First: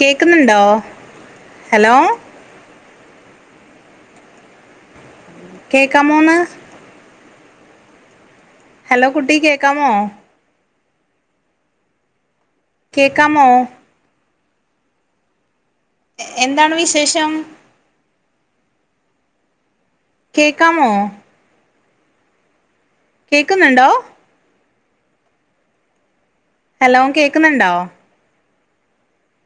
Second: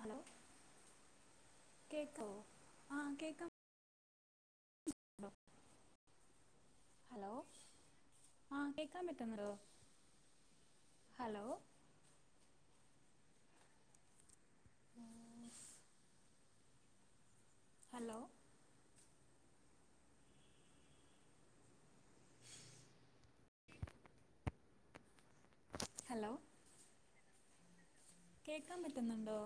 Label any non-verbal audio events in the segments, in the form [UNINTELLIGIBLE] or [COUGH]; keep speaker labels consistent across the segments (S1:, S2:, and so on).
S1: Hello
S2: hello?
S1: കേക്കാവോ ആ കേക്കാം.
S2: കേക്കാമോന്ന്.
S1: ഹലോ? ആ
S2: ഹലോ
S1: കേക്കാൻ
S2: കുട്ടി
S1: പറ്റുന്നോ വോ?
S2: കേക്കാമോ
S1: ഹലോ?
S2: കേക്കാമോ?
S1: [UNINTELLIGIBLE]
S2: എ എന്താണ് വിശേഷം.
S1: ഹലോ?
S2: കേക്കാമോ? കേക്ക്ന്നുണ്ടോ?
S1: ഹലോ?
S2: ഹലോം കേക്കുന്നുണ്ടോ?
S1: കേക്കാപറ്റുന്നുണ്ടോ?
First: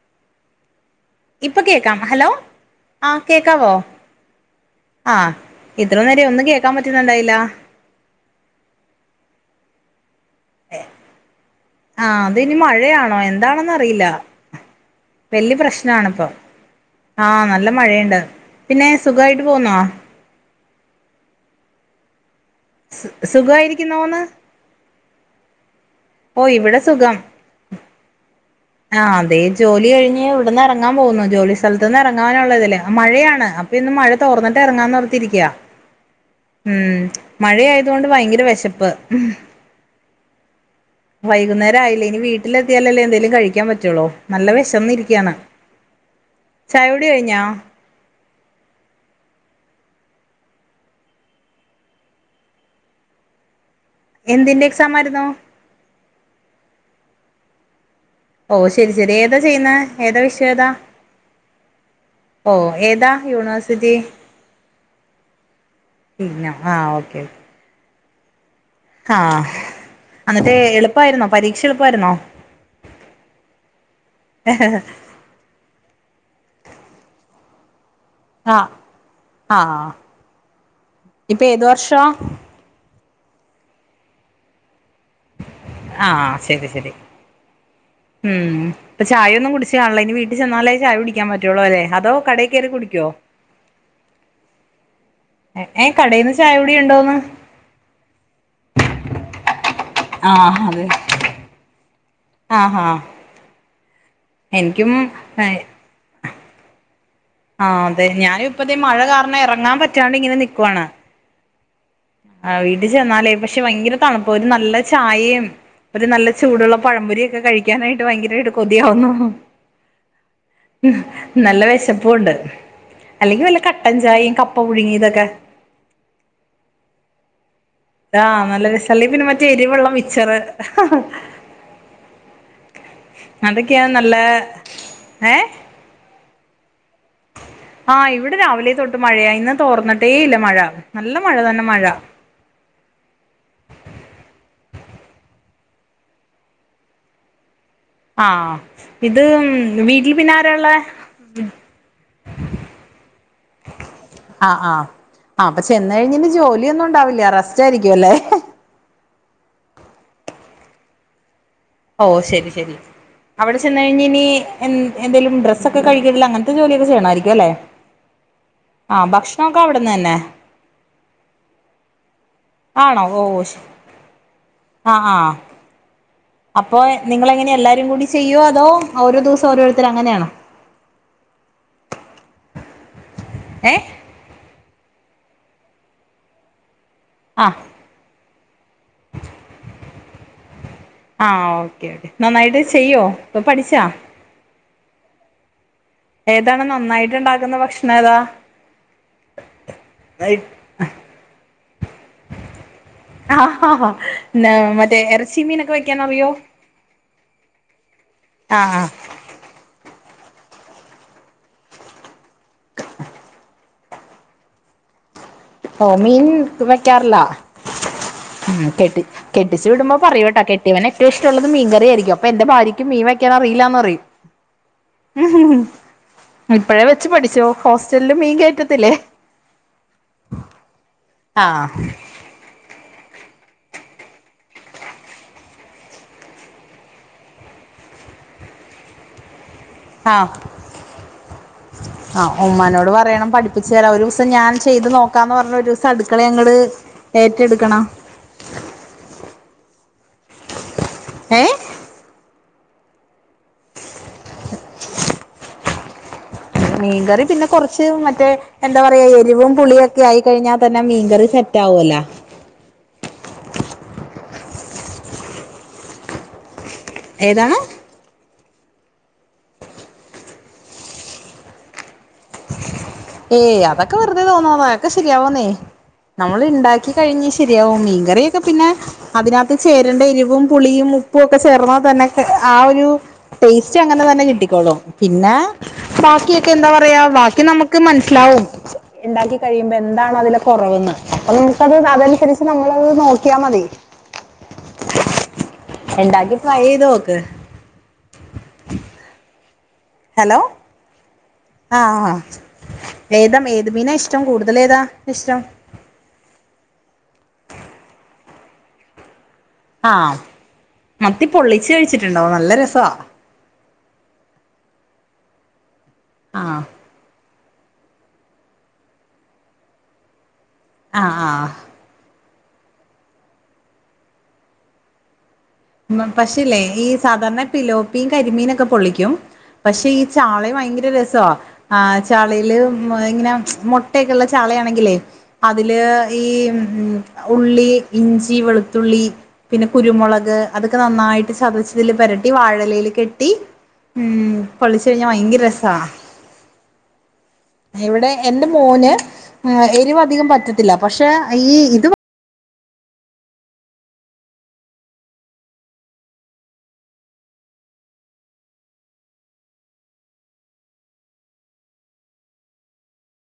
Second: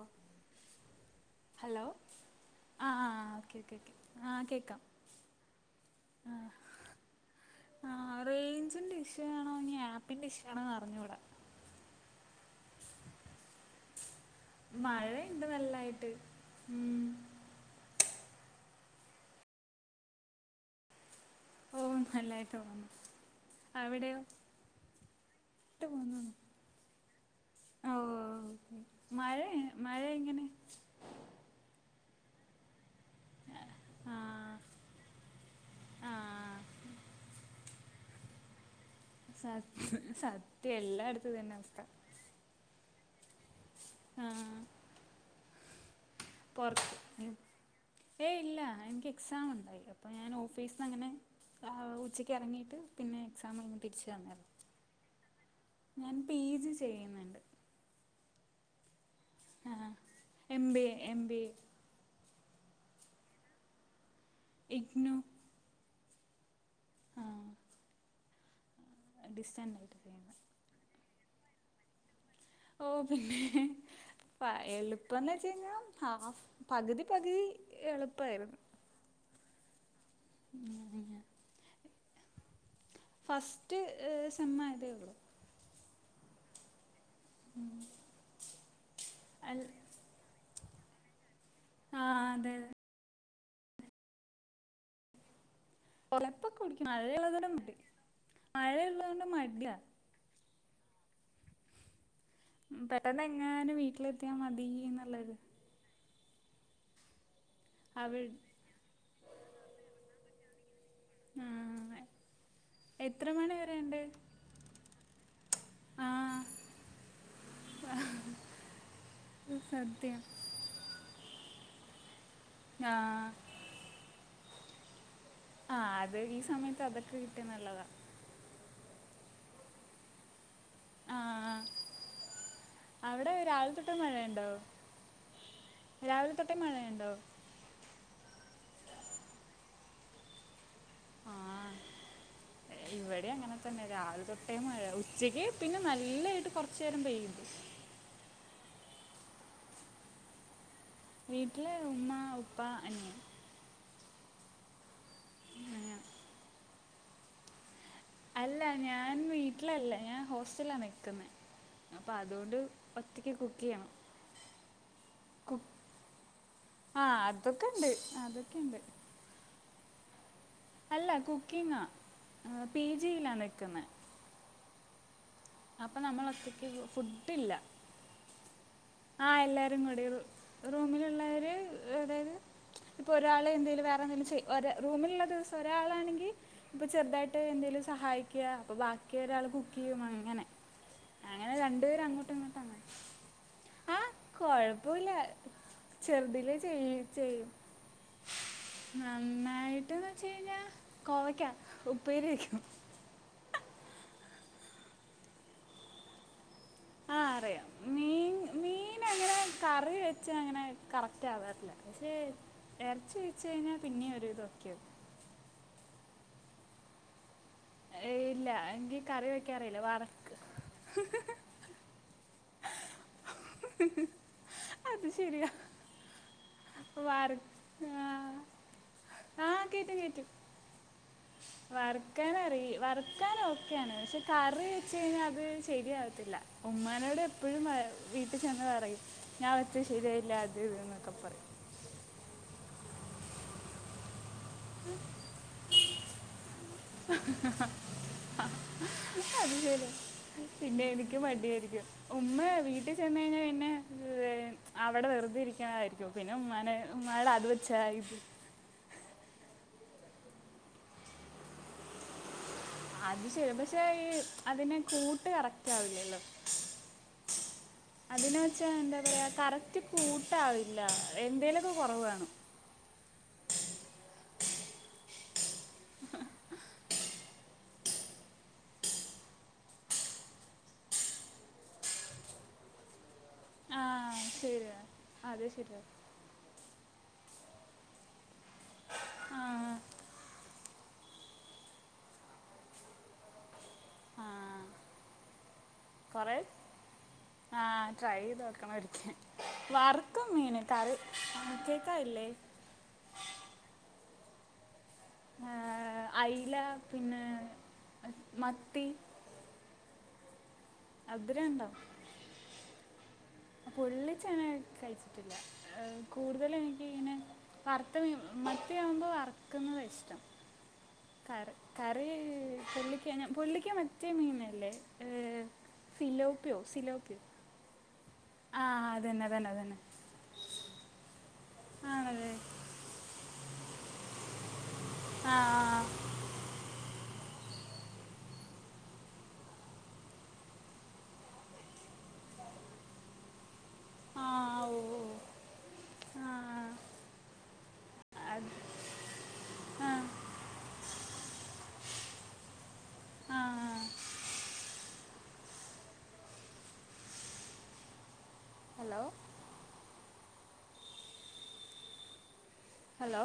S2: ഇപ്പൊ കേക്കാം. ഹലോ ആ
S1: ഓക്കെ
S2: കേക്കാവോ?
S1: ഓക്കെ ഓക്കെ ആ കേക്കാം.
S2: ആഹ് ഇത്ര നേരെ
S1: ആ
S2: ഒന്നും കേക്കാൻ പറ്റുന്നുണ്ടായില്ല.
S1: ആ റെയിഞ്ച് ന്റെ ഇഷ്യു ആണോ. ഇനി ആപ്പിന്റെ ഇഷ്യൂ ആണോന്ന് അറിഞ്ഞൂട.
S2: ആ ത് ഇനി മഴയാണോ എന്താണന്നറിയില്ല.
S1: മഴയുണ്ട്
S2: വല്യ പ്രശ്നാണ്
S1: നല്ലതായിട്ട്
S2: ഇപ്പൊ.
S1: ഉം.
S2: ആനല്ല മഴയ് ണ്ട്. പിന്നെ.. സുഖായിട്ട് പോന്നോ?
S1: ഓ, ഹ നല്ലായിട്ട് പോകുന്നു. അവിടെയോ
S2: സുഖായിരിക്കുന്നോന്ന്
S1: [UNINTELLIGIBLE]
S2: ഓ ഇവിടെ സുഖം
S1: ഓ ഉം മഴയ് മഴ ഇങ്ങനെ.
S2: പോന്നു ജോലി സ്ഥലത്ത് നിന്ന് ഇറങ്ങാനുള്ളതല്ലേ മഴയാണ്. അപ്പൊ ഇന്ന് മഴ
S1: ആ
S2: തോർന്നിട്ട് ഇറങ്ങാൻന്നോർത്തിരിക്ക.
S1: ആ..,.
S2: ഉം.. മഴയായതുകൊണ്ട് ഭയങ്കര വെശപ്പ്.
S1: സത്ഹ് സത്യം എല്ലായിടത്തുതന്നെ അവസ്ഥ.
S2: ട്ടിലെത്തിയാലല്ലേ എന്തേലും. കഴിക്കാൻ പറ്റുള്ളു
S1: ആ
S2: നല്ല വിശന്ന് ഇരിക്ക്യാണ്.
S1: [INAUDIBLE] ഏയ് ഇല്ല എനിക്ക് എക്സാം ഉണ്ടായി. അപ്പൊ ഞാൻ ഓഫീസിന്നങ്ങ്നെ. ആഉച്ചയ്ക്ക്റങ്ങീട്ട്. പിന്നെ എക്സാം കഴിഞ്ഞിട്ട്. തിരിച്ചു വന്നേർന്ന്.
S2: എന്തിന്റെ എക്സാം ആയിരുന്നു
S1: ഞാൻ പി. ജി ചെയ്യുന്നുണ്ട്.
S2: ഓ ശരി, ശരി ഏതാ ചെയ്യുന്ന
S1: ആ
S2: ഏതാ വിഷയം
S1: എം
S2: ഏതാ?
S1: B A M B A
S2: ഓ ഏതാ യൂണിവേഴ്സിറ്റി.
S1: എഗ് നോ
S2: നോ ആ ഓക്കെ ക്കെ ഹാ.. ഹ്
S1: ഡിസ്റ്റൻ്റ് ആയിട്ട് ചെയ്യുന്നത്
S2: എന്നിട്ട് എളുപ്പായിരുന്നോ പരീക്ഷ എളുപ്പവാരുന്നോ.
S1: ഓ പിന്നെ. ഹ് ഹ്.. പ എളുപ്പന്ന് വെച്ച് കഴിഞ്ഞാ ഹാഫ് പകുതി പകുതി. എളുപ്പായിരുന്നു.
S2: ആ.. ഇപ്പൊ ഏതു വർഷ്വ
S1: ഫസ്റ്റ് സെമ്മായതേ ഒള്ളൂ.
S2: ആ.. ശരി ശരി
S1: ഊമ്
S2: ഉം.. ഇപ്പ ചായൊന്നും കുടിച്ചു കാണില്ല. ഇനി വീട്ടിൽ ചെന്നാലേ ചായ കുടി [UNINTELLIGIBLE]
S1: ആ
S2: അതോ കടേ
S1: അതെ
S2: കേറി കുടിക്യോ? ഏ കടയിൽന്ന് ചായകുടി ഉണ്ടോന്ന്
S1: [UNINTELLIGIBLE] മയള്ളോണ്ട് മട്യാ.
S2: ആഹ് അതെ. ആഹാ
S1: പെട്ടെന്നങ്ങാനും വീട്ടിലെത്ത്യാ
S2: എനിക്കും
S1: മതീന്ന്ളൊരു
S2: ആഹ് ആ അതെ
S1: അവി
S2: ഞാനിപ്പതെ മഴ കാരണം ഇറങ്ങാൻ പറ്റാണ്ട് ഇങ്ങനെ നിക്കുവാണ്.
S1: ആഹ്.
S2: ആ വീട്ടിൽ
S1: എത്ര
S2: ചെന്നാലേ
S1: മണി
S2: പക്ഷെ ഭയങ്കര
S1: വരെയുണ്ട്
S2: തണ്പ്പ ഒരു നല്ല ചായേം ഒരു നല്ല
S1: ആഹ്
S2: ചൂടുള്ള പഴംപൊരി ഒക്കെ കഴിക്കാനായിട്ട് ഭയങ്കരായിട്ട് കൊതിയാവുന്നു
S1: സത്യം
S2: നല്ല വെശപ്പും ഒണ്ട്
S1: ആഹ്
S2: അല്ലെങ്കിൽ വല്ല ക ട്ടൻ ചായയും ഈ കപ്പ പുഴുങ്ങിയതൊക്കെ
S1: ആഹ് അത് ഈ സമയത്ത് അതൊക്കെ കിട്ടിയ നല്ലതാ
S2: ആഹ് നല്ല വി സല്ലി പിന്ന മറ്റേ എരിവെള്ള മിച്ചറ്
S1: ആഹ് അവിടെ രാവിലെ
S2: അതൊക്കെയാണ്
S1: തൊട്ട്
S2: നല്ല
S1: മഴയുണ്ടോ
S2: ഏഹ്
S1: രാവിലെ തൊട്ടേ മഴയുണ്ടോ
S2: ആഹ് ഇവിടെ രാവിലെ തൊട്ട് മഴയ ഇന്ന് തോർന്നിട്ടേ ഇല്ല മഴ നല്ല മഴ തന്നെ
S1: ആഹ്
S2: മഴ
S1: ഇവിടെ അങ്ങനെ തന്നെ രാവിലെ തൊട്ടേ മഴ ഉച്ചക്ക് പിന്നെ നല്ലായിട്ട് കുറച്ചു നേരം പെയ്യു
S2: ആഹ് ഇത് വീട്ടിൽ പിന്നാരാള്ളെ
S1: വീട്ട്ല് ഉമ്മ ഉപ്പാ അനിയൻ
S2: ആഹ് ആഹ് ആ അപ്പചെന്ന
S1: അങ്ങനെ.
S2: കയ്ഞ്ഞാല് ജോലിഒന്നും ഇണ്ടാവില്ല റസ്റ്റ് ആയിരിക്കുല്ലേ?
S1: അല്ല ഞാൻ വീട്ലല്ല ഞാൻ ഹോസ്റ്റല്ല നിക്ന്നെ.
S2: ഓ ശരി ശരി അവിടെ
S1: കുക്ക് ചെയ്യണം
S2: ചെന്നഴിഞ്ഞ ഇനി എ എന്തേലും
S1: കുക്ക്
S2: ഡ്രസ്സൊക്കെ കഴികിടലങ്ങന ത്തം ജോലിയൊക്കെ
S1: ആ
S2: ചെയ്യണായിരിക്കും അല്ലെ
S1: അതൊക്കെ ഉണ്ട് അതൊക്കെ ഉണ്ട്
S2: ആ ഭക്ഷണൊക്കെ അവിടുന്ന് തന്നെ
S1: അല്ല കുക്കിംഗാ പി
S2: ആണോ
S1: ജിയിലാ
S2: ഓഹ്
S1: നിക്ക്ന്നെ
S2: ആഹ്
S1: നമ്മൾ ഒറ്റയ്ക്ക്
S2: അപ്പൊ നിങ്ങളെങ്ങനെ
S1: ഫുഡില്ല
S2: എല്ലാരും കൂടി ചെയ്യോ അതോ ഓരോ ദിവസം ഓരോരുത്തരങ്ങനെയാണോ
S1: റൂമിലുള്ളവര് അതായത് ഇപ്പൊ ഒരാള്
S2: ഏ
S1: എന്തെേലും വേറെ എന്തെങ്കിലും ചെയ്യ ഒര റൂമിലുള്ള ദിവസം ഒരാളാണെങ്കി ഇപ്പ ചെറുതായിട്ട്
S2: ആ
S1: എന്തേലും സഹായിക്ക അപ്പോ ബാക്കി ഒരാള് കുക്കെയ്യും അങ്ങനെ
S2: ആഹ്
S1: അങ്ങനെ
S2: ഓക്കേ
S1: രണ്ടുപേരും
S2: ഓക്കെ
S1: അങ്ങോട്ടും
S2: നന്നായിട്ട് ചെയ്യോ പ്പ പഠിച്ചാ
S1: കൊഴപ്പൂല്ല ചെർതിലേ
S2: ഏതാണ്
S1: ചെയ്യ്
S2: നന്നായിട്ട്
S1: ചെയ്
S2: ഉണ്ടാക്കുന്ന ഭക്ഷണം ഏതാ
S1: നന്നായിട്ട്ന്ന് വച് കഴിഞ്ഞാ കോവയ്ക്ക ഉപ്പേരി വെക്കും.
S2: ആഹ ഹാ ഹാ നെ മറ്റേ എറ്ച്ചി മീനൊക്കെ വെക്കാൻ അറിയോ?
S1: ആഹ് അറിയാം മീൻ
S2: ആ ആ
S1: മീനങ്ങനെ. കറി വെച്ച് അങ്ങനെ കറക്റ്റാവാറില്ല പക്ഷേ എറ്ച്ചി വച്ച് കഴിഞ്ഞാൽ. പിന്നെ ഒരു വിതൊക്കെ.
S2: ഓ മീൻ വെക്കാറില്ല.
S1: ഇല്ല എനിക്ക്
S2: കെട്ടി
S1: കറി
S2: കെട്ടിച്ചു
S1: വെക്കാറിയില്ല
S2: വിടുമ്പം
S1: വറക്ക്
S2: പറയൂട്ടോ കെട്ടിയവനേറ്റവും ഇഷ്ടള്ള. ന്ന് മീൻ കറി ആയിരിക്കും അപ്പൊ എന്റെ ഭാര്യയ്ക്ക് മീൻ വെക്കാൻ അറിയില്ലാന്നറിയും
S1: അത്
S2: മ്
S1: ശരിയാ
S2: ഹ് ഇപ്പഴേ വെച്ച്
S1: വറ
S2: പഠിച്ചോ ഹോസ്റ്റല് മീൻ
S1: ആഹ്
S2: കേറ്റത്തില്ലേ.
S1: ആഹ് കേറ്റും കേറ്റും
S2: ആ
S1: വർ ക്കാനറി വറ്ക്കാൻ ഓക്കെയാണ് പക്ഷേ കറി വെച്ച് കഴിഞ്ഞാ അത് ശരിയാവത്തില്ല. ഉമ്മാനോട് എപ്പോഴും വ വീട്ടിൽ ചെന്ന് പറയും ഞാൻ വച്ച ശരിയയില്ല അത് ഇത് എന്നൊക്കെ പറയും
S2: ആഹ് ഉമ്മാനോട് പറയണം പഠിപ്പിച്ചു തരാ ഒരു ദിവസം ഞാൻ ചെയ്ത് നോക്കാംപറഞ്ഞ്ഒരു പ ദിവസം അടുക്കള ഞങ്ങട്
S1: അത് ശരി പിന്നെ എനിക്ക്
S2: ഏ
S1: മണ്ടിയായിരിക്കും ഉമ്മ വീട്ടിൽ ചെന്ന് കഴിഞ്ഞാ പിന്നെ അവിടെ വെറുതെ ഇരിക്കുന്നതായിരിക്കും പിന്നെ ഉമ്മാനെ
S2: മീൻകറി
S1: ഉമ്മാട് അത്
S2: പിന്നെ
S1: വെച്ച്
S2: കുറച്ച്
S1: യിം
S2: മറ്റേ എന്താ പറയാ എരിവും പുളിയൊക്കെ ആയി കഴിഞ്ഞാ തന്നെ മീൻകറി സെറ്റ ആവൊല്ല
S1: അത് ശരി പക്ഷെ ഈ അതിനെ കൂട്ട് കറക്റ്റ് ആവില്ലല്ലോ
S2: ഏതാണ്
S1: അതിന് വെച്ചാ എന്താ പറയ്യാ കറക്റ്റ് കൂട്ടാവില്ല എന്തേലൊക്കെ കുറവ് കാണും
S2: ഏയ് അതൊക്കെ വെറുതെ തോന്നണതാ അതൊക്കെ ശെരിയാവുന്നേ നമ്മൾ ഉണ്ടാക്കി കഴിഞ്ഞ് ശരിയാവും മീൻകറിയൊക്കെ പിന്നെ അതിനകത്ത് ചേരണ്ട എരിവും പുളിയും ഉപ്പും ഒക്കെ ചേർന്നാ തന്നെ ആ ഒരു ടേസ്റ്റ്
S1: ആ
S2: അങ്ങനെ തന്നെ
S1: ശരിയാ
S2: കിട്ടിക്കോളും പിന്നെ
S1: അത് ശരിയാ
S2: ബാക്കിയൊക്കെ എന്താ പറയാ ബാക്കി നമുക്ക് ക്ക്‌ മനസ്സിലാവും ഉണ്ടാക്കി
S1: ആ
S2: കഴിയുമ്പോ എന്താണ് അതില് കുറവെന്ന് അപ്പൊ [UNINTELLIGIBLE] അതനുസരിച്ച് നമ്മളത് നോക്കിയാൽ മതി
S1: ആഹ്
S2: ഇണ്ടാക്കി ട്രൈ ചെയ്ത് നോക്ക്
S1: ആഹ് ട്രൈ ചെയ്ത് നോക്കണം ഒരിക്കെ വറുക്കും
S2: ഹലോ
S1: മീന് കറി
S2: ആഹ് ഹാ
S1: കേക്കാവില്ലേ
S2: ഏതാ ഏത് മീനാ ഇഷ്ടം കൂടുതൽ ഏതാ ഇഷ്ടം
S1: ആ, അയില പിന്നെ മത്തി
S2: ആഹ് മത്തി
S1: അതിരം
S2: പൊള്ളിച്ച് കഴിച്ചിട്ടുണ്ടോ നല്ല രസാ
S1: പൊള്ളിച്ചങ്ങ് കഴിച്ചിട്ടില്ല കൂടുതലും
S2: ആഹ്
S1: ഇങ്ങനെ വറുത്ത മീൻ മത്തിയാവുമ്പോൾ വറുക്കുന്നതാ ഇഷ്ടം
S2: ആഹ്
S1: കറി കറി പൊള്ളിക്കാനാ പൊള്ളിക്ക മറ്റേ മീനല്ലേ ഏ ഫിലോപ്പിയോ
S2: പക്ഷേയില്ലേ ഈ
S1: സിലോപ്പിയോ
S2: സാധാരണപ്പിലോ മീൻ
S1: ആ
S2: കരിമീനൊക്കെ പൊള്ളിക്കും
S1: അതന്നെ അതന്നെ അതന്നെ
S2: പക്ഷെ ഈ ചാളയും ഭയങ്കര രസമാ ആഹ്
S1: ആണല്ലേ
S2: ചാളയില് ഇങ്ങനെ മുട്ടയൊക്കെയുള്ള ചാളയാണെങ്കിലേ
S1: ആ
S2: അതില് ഈ ഉള്ളി, ഇഞ്ചി, വെളുത്തുള്ളി, പിന്നെ കുരുമുളക് അതൊക്കെ നന്നായിട്ട് ചതച്ചിതില് പെരട്ടി വാഴയിലയിൽ കെട്ടി
S1: ആ
S2: ഉം
S1: ആ, ഓ
S2: പൊള്ളിച്ചു
S1: ഓ.
S2: കഴിഞ്ഞാ ഭയങ്കര രസാ
S1: ആ
S2: ഇവിടെ
S1: ആ,
S2: എന്റെ
S1: അത്,
S2: മോന്
S1: ആ
S2: എരിവ് അധികം പറ്റത്തില്ല പക്ഷെ ഈ ഇത്
S1: ആഹ് ആഹ് ഹലോ ഹലോ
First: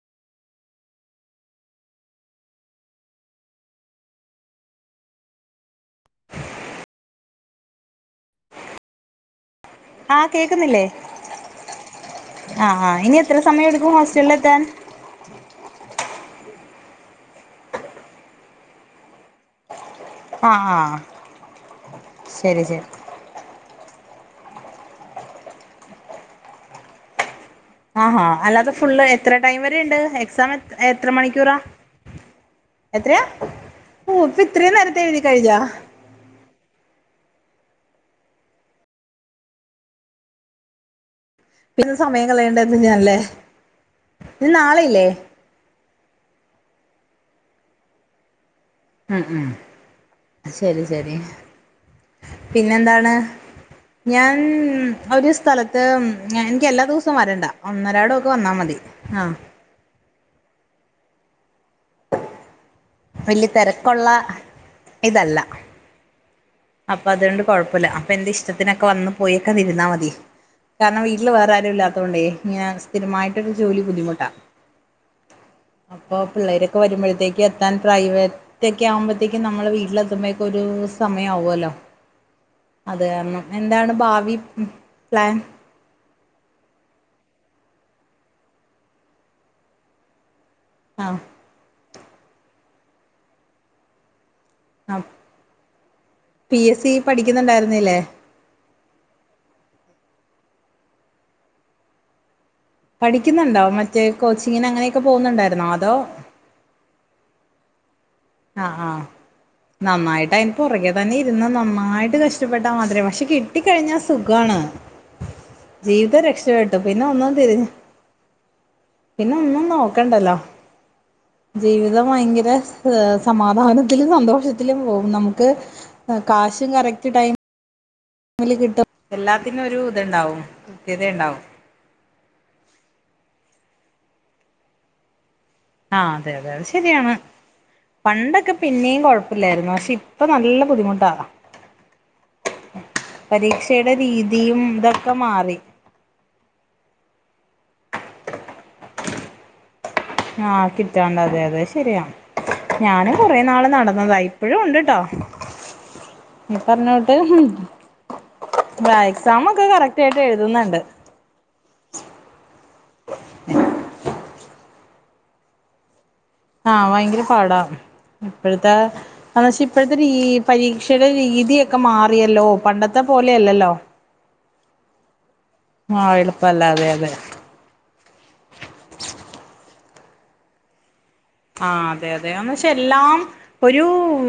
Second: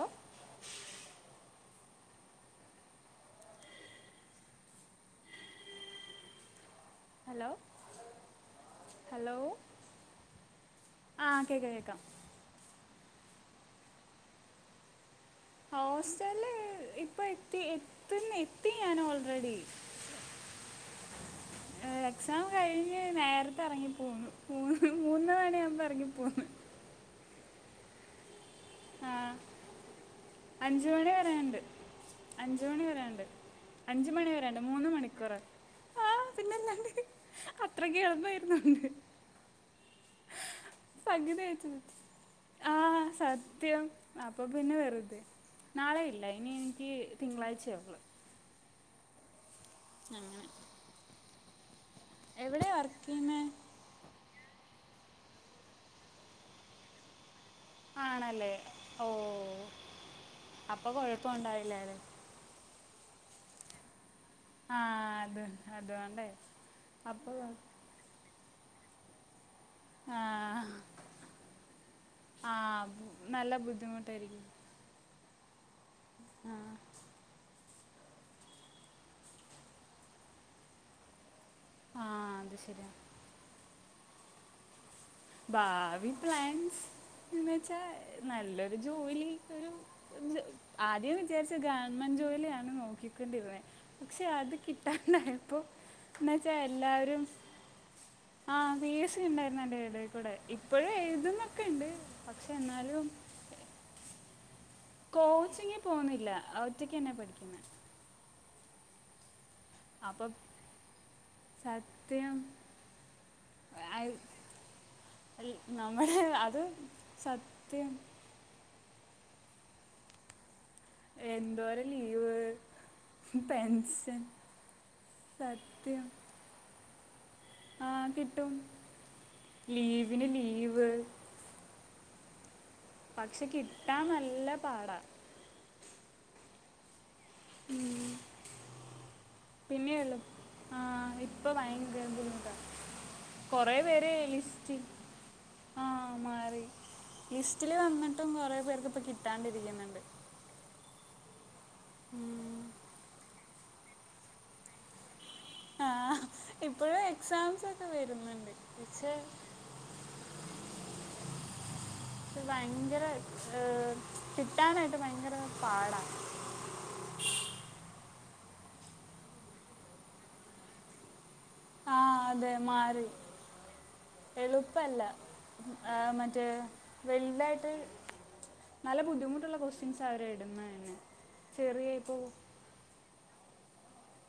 S1: ഹലോ ഹലോ
S2: ആഹ് കേക്കുന്നില്ലേ
S1: ആ കേൾക്കാം കേൾക്കാം
S2: ആഹ് ആഹ് ഇനി എത്ര സമയം എടുക്കും ഹോസ്റ്റലിൽ എത്താൻ
S1: ഹോസ്റ്റല് ഇപ്പൊ എത്തി എത്തുന്ന എത്തി ഞാൻ ഓൾറെഡി
S2: ആഹ് ആഹ്
S1: എക്സാം
S2: ശരി ശരി
S1: കഴിഞ്ഞ് നേരത്തെ ഇറങ്ങിപ്പോന്ന് മൂന്ന് മൂന്ന് മണിയാവുമ്പോ ഇറങ്ങിപ്പോന്ന്
S2: ആഹാ ഹാ അല്ലാതെ ഫുള്
S1: ആ
S2: എത്ര ടൈം വരെയിണ്ട് എക്സാം എ എത്ര മണിക്കൂറാ
S1: അഞ്ച് മണി വരെയിണ്ട്
S2: എത്രയാ
S1: അഞ്ച്
S2: ഓ
S1: മണി
S2: ഇപ്പൊ
S1: വരെയിണ്ട്
S2: ഇത്രയും
S1: മൂന്ന്
S2: നേരത്തെ എഴുതി
S1: മണിക്കൂറ്
S2: കഴിഞ്ഞാ
S1: ആഹ് പിന്നെല്ലാണ്ട് അത്രയ്ക്കും എളുപ്പായിരുന്നോണ്ട് സംഗീത ചോയിച്ചത്
S2: പിന്നെ സമയം കളയേണ്ടന്ന്
S1: ആഹ്
S2: ഞാനല്ലേ
S1: സത്യം അപ്പൊ
S2: ഇനി
S1: പിന്നെ
S2: നാളെയില്ലേ
S1: വെറുതെ നാളെ ഇല്ല ഇനി എനിക്ക് തിങ്കളാഴ്ചയെ ഉള്ളൂ
S2: ഉം ഉം
S1: അങ്ങനെ
S2: ശരി ശരി
S1: എവിടെ വർക്ക്
S2: പിന്നെന്താണ്
S1: ചെയ്യുന്നത്
S2: ഞാൻ ഒരു സ്ഥലത്ത് എനിക്ക് എല്ലാ ദിവസവും വരണ്ട ഒന്നരാടമൊക്കെ
S1: ആണല്ലേ
S2: വന്നാൽ മതി
S1: ഓ
S2: ആഹ്
S1: അപ്പൊ കൊഴപ്പുണ്ടാവില്ലാല്ലെ
S2: വലിയ തിരക്കുള്ള
S1: ആ
S2: ഇതല്ല
S1: അത് അതുകൊണ്ടേ
S2: അപ്പൊ
S1: അപ്പോൾ
S2: അതുകൊണ്ട് കുഴപ്പോല്ല അപ്പോ എന്റെ ഇഷ്ടത്തിനൊക്കെ വന്ന് പോയൊക്കെ ഇരുന്നാമതി
S1: ആ
S2: കാരണം വീട്ടില് വേറെ ആരും ഇല്ലാത്തോണ്ടേ
S1: ആ
S2: ഇങ്ങനെ
S1: ബു-
S2: സ്ഥിരമായിട്ടൊരു
S1: നല്ല
S2: ജോലി ബുദ്ധിമുട്ടാ
S1: ബുദ്ധിമുട്ടായിരിക്കും
S2: അപ്പൊ
S1: ആ
S2: പിള്ളേരൊക്കെ വരുമ്പോഴത്തേക്ക് എത്താൻ പ്രൈവറ്റൊക്കെ ആകുമ്പോഴത്തേക്കും നമ്മൾ വീട്ടിലെത്തുമ്പോഴേക്കും ഒരു സമയം ആവു അല്ലോ
S1: ആ അത് ശരിയാ
S2: അതു കാരണം എന്താണ് ഭാവി പ്ലാൻ
S1: ഭാവി പ്ലാൻസ് എന്നു വെച്ചാ നല്ലൊരു ജോലി ഒരു ആദ്യം
S2: ആഹ്
S1: വിചാരിച്ചെ ഗവൺമെന്റ് ജോലിയാണ് നോക്കിക്കൊണ്ടിരുന്നത് പക്ഷെ അത്
S2: ആഹ്
S1: കിട്ടാണ്ടായപ്പൊ എന്ന് വെച്ചാ
S2: പി എസ് സി
S1: എല്ലാരും
S2: പഠിക്കുന്നുണ്ടായിരുന്നില്ലേ
S1: ആഹ് പി എ സി ഉണ്ടായിരുന്നു. അയ്ന്റെ എടേകൂടെ. ഇപ്പഴും എഴുതുന്നൊക്കെണ്ട്. പക്ഷെ എന്നാലും
S2: വിളിക്കുന്നുണ്ടോ മറ്റേ കോച്ചിങ്ങിന് അങ്ങനെ
S1: കോച്ചിങ്ങിൽ പോകുന്നില്ല ഒറ്റയ്ക്കന്നെ പഠിക്കുന്നെ
S2: ആഹ് ആഹ്
S1: അപ്പം
S2: നന്നായിട്ട് അയ്ൻ്റെ പൊറകെ തന്നെ ഇരുന്ന, നന്നായിട്ട്
S1: സത്യം
S2: കഷ്ടപ്പെട്ടാ മാത്രേ, പക്ഷെ കിട്ടി കഴിഞ്ഞാ
S1: ഐ-
S2: സുഖാണ്
S1: അല്ല, നമ്മുടെ
S2: ജീവിതം
S1: അത്
S2: രക്ഷപ്പെട്ടു പിന്നെ ഒന്നും തിരിഞ്ഞ
S1: സത്യം
S2: പിന്നെ ഒന്നും നോക്കണ്ടല്ലോ
S1: എന്തോരം
S2: ജീവിതം
S1: ലീവ്
S2: ഭയങ്കര- സമാധാനത്തിലും
S1: പെൻഷൻ
S2: സന്തോഷത്തിലും പോകും. നമുക്ക് കാശും കറക്റ്റ് ടൈം-
S1: ആഹ്
S2: മല്ലികിട്ടാ എല്ലാത്തിനും ഒരു ത്ണ്ടാവും
S1: ലീവ്
S2: കൃത്യതയണ്ടാവും
S1: പക്ഷെ കിട്ടാൻ നല്ല പാടാ-
S2: ആഹ് അതെ അതെ അത് ശരിയാണ്.
S1: ഉം.
S2: പണ്ടൊക്കെ പിന്നെയും കൊഴപ്പല്ലായിരുന്നു. പക്ഷെ
S1: പിന്നെ ഉള്ളു
S2: ഇപ്പൊ നല്ല
S1: ആ
S2: ബുദ്ധിമുട്ടാ
S1: ഇപ്പൊ ഭയങ്കര ബുദ്ധിമുട്ടാ കുറേ
S2: പരീക്ഷയുടെ രീതിയും ഇതൊക്കെ മാറി.
S1: ആഹ്, മാറി ലിസ്റ്റില് വന്നിട്ടും കൊറേ പേർക്ക് ഇപ്പ കിട്ടാണ്ടിരിക്കുന്നുണ്ട്.
S2: ആഹ് കിട്ടാണ്ട അതെ അതെ ശരിയാണ്
S1: ഉം.
S2: ഞാന് കൊറെനാള് നടന്നതായി. ഇപ്പോഴും ഉണ്ട്ട്ടോ
S1: ആ ഇപ്പോഴും
S2: പറഞ്ഞോട്ട്
S1: എക്സാംസ് ഒക്കെ വരുന്നുണ്ട് പക്ഷേ
S2: എക്സാമ ഒക്കെ കഴി ക്റ്റായിട്ട് എഴുതുന്നുണ്ട്
S1: ഭയങ്കര ഏഹ് കിട്ടാനായിട്ട് ഭയങ്കര പാടാ-
S2: ആഹ് ഭയങ്കര പാടാ- അപ്പഴത്തെ ആ [UNINTELLIGIBLE] ഇപ്പഴത്തെ രീ പരീക്ഷയുടെ രീതിയൊ ക്ക
S1: ആ
S2: മാറിയല്ലോ. പണ്ടത്തെ പോലെയല്ലല്ലോ
S1: എളുപ്പല്ല
S2: ആഹ്
S1: മറ്റേ
S2: എളുപ്പല്ല അതെ അതെ
S1: വല്ല്യതായിട്ട് നല്ല ബുദ്ധിമുട്ടുള്ള കൊസ്റ്റ്യൻസ് അവരെ ഇടുന്നതന്നെ
S2: ആഹ് അതെ അതെ ക്ഷെ എല്ലാം ഒരു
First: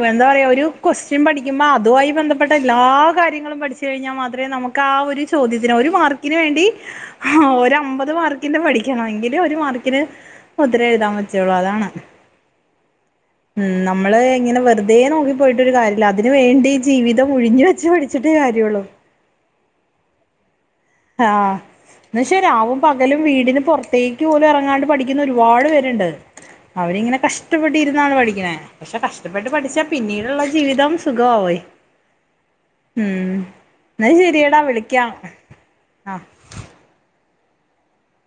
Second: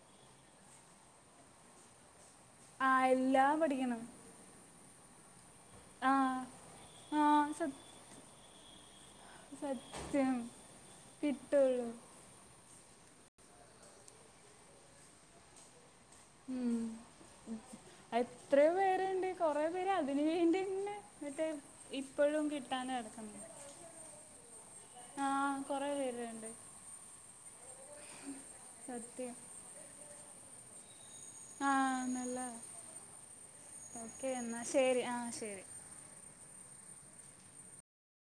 S2: എന്താ പറയ ഒരു ക്വസ്റ്റ്വൻ പഠിക്കുമ്പോ അതുവായി ബന്ധപ്പെ- പ്പെട്ട എല്ലാ
S1: ആ എല്ലാം
S2: കാര്യങ്ങളും പഠിച്ചു
S1: പഠിക്കണം
S2: കഴിഞ്ഞാൽ മാത്രമേ നമുക്ക് ആ ഒരു ചോദ്യത്തിന് ഒരു
S1: ആ
S2: മാർക്കിന് വേണ്ടി-
S1: ആ
S2: ഹാ..
S1: സത്-
S2: ഒരമ്പത് മാർക്കിന്റെ പഠിക്കണം. എങ്കിലേ ഒരു മാർക്കിന്
S1: സത്യം
S2: ഉത്തരം എഴുതാൻ പറ്റുള്ളു. അതാണ്
S1: കിട്ടുള്ളൂ
S2: ഉം നമ്മള് ഇങ്ങനെ വെറുതെ നോക്കി പോയിട്ടൊരു കാര്യ- അല്ല അതിന് വേണ്ടി
S1: ഉം.
S2: ജീവിതം ഒഴിഞ്ഞു വെച്ച് പഠിച്ചിട്ടേ കാര്യള്ളൂ-
S1: കുറേ പേര് അതിനെ വേണ്ടിന്നെ എന്നിട്ടേ
S2: ആഹ് എന്നാ
S1: ഇപ്പോഴും
S2: ശരിയാവും പകലും
S1: കിട്ടാനകിടക്കനെ
S2: വീടിന് പുറത്തേക്ക് പോലും ഇറങ്ങാണ്ട് പഠിക്കുന്ന
S1: ആഹ്
S2: ഒരുപാട്
S1: കൊറ
S2: പേരുണ്ട്
S1: പേര് ദേണ്ടേ
S2: അവരിങ്ങനെ കഷ്ടപ്പെട്ടിരുന്നാണ് പഠിക്കണ. പക്ഷെ
S1: സത്യം
S2: കഷ്ടപ്പെട്ട് പഠിച്ചാ പിന്നീടുള്ള ജീവിതം- സുഖയി
S1: ആ നല്ല
S2: ഉം എന്ന
S1: ഓക്കെ
S2: ശരിയടാ
S1: എന്നാ ശരി
S2: വിളിക്കാം.
S1: ആ ശരി
S2: ആഹ്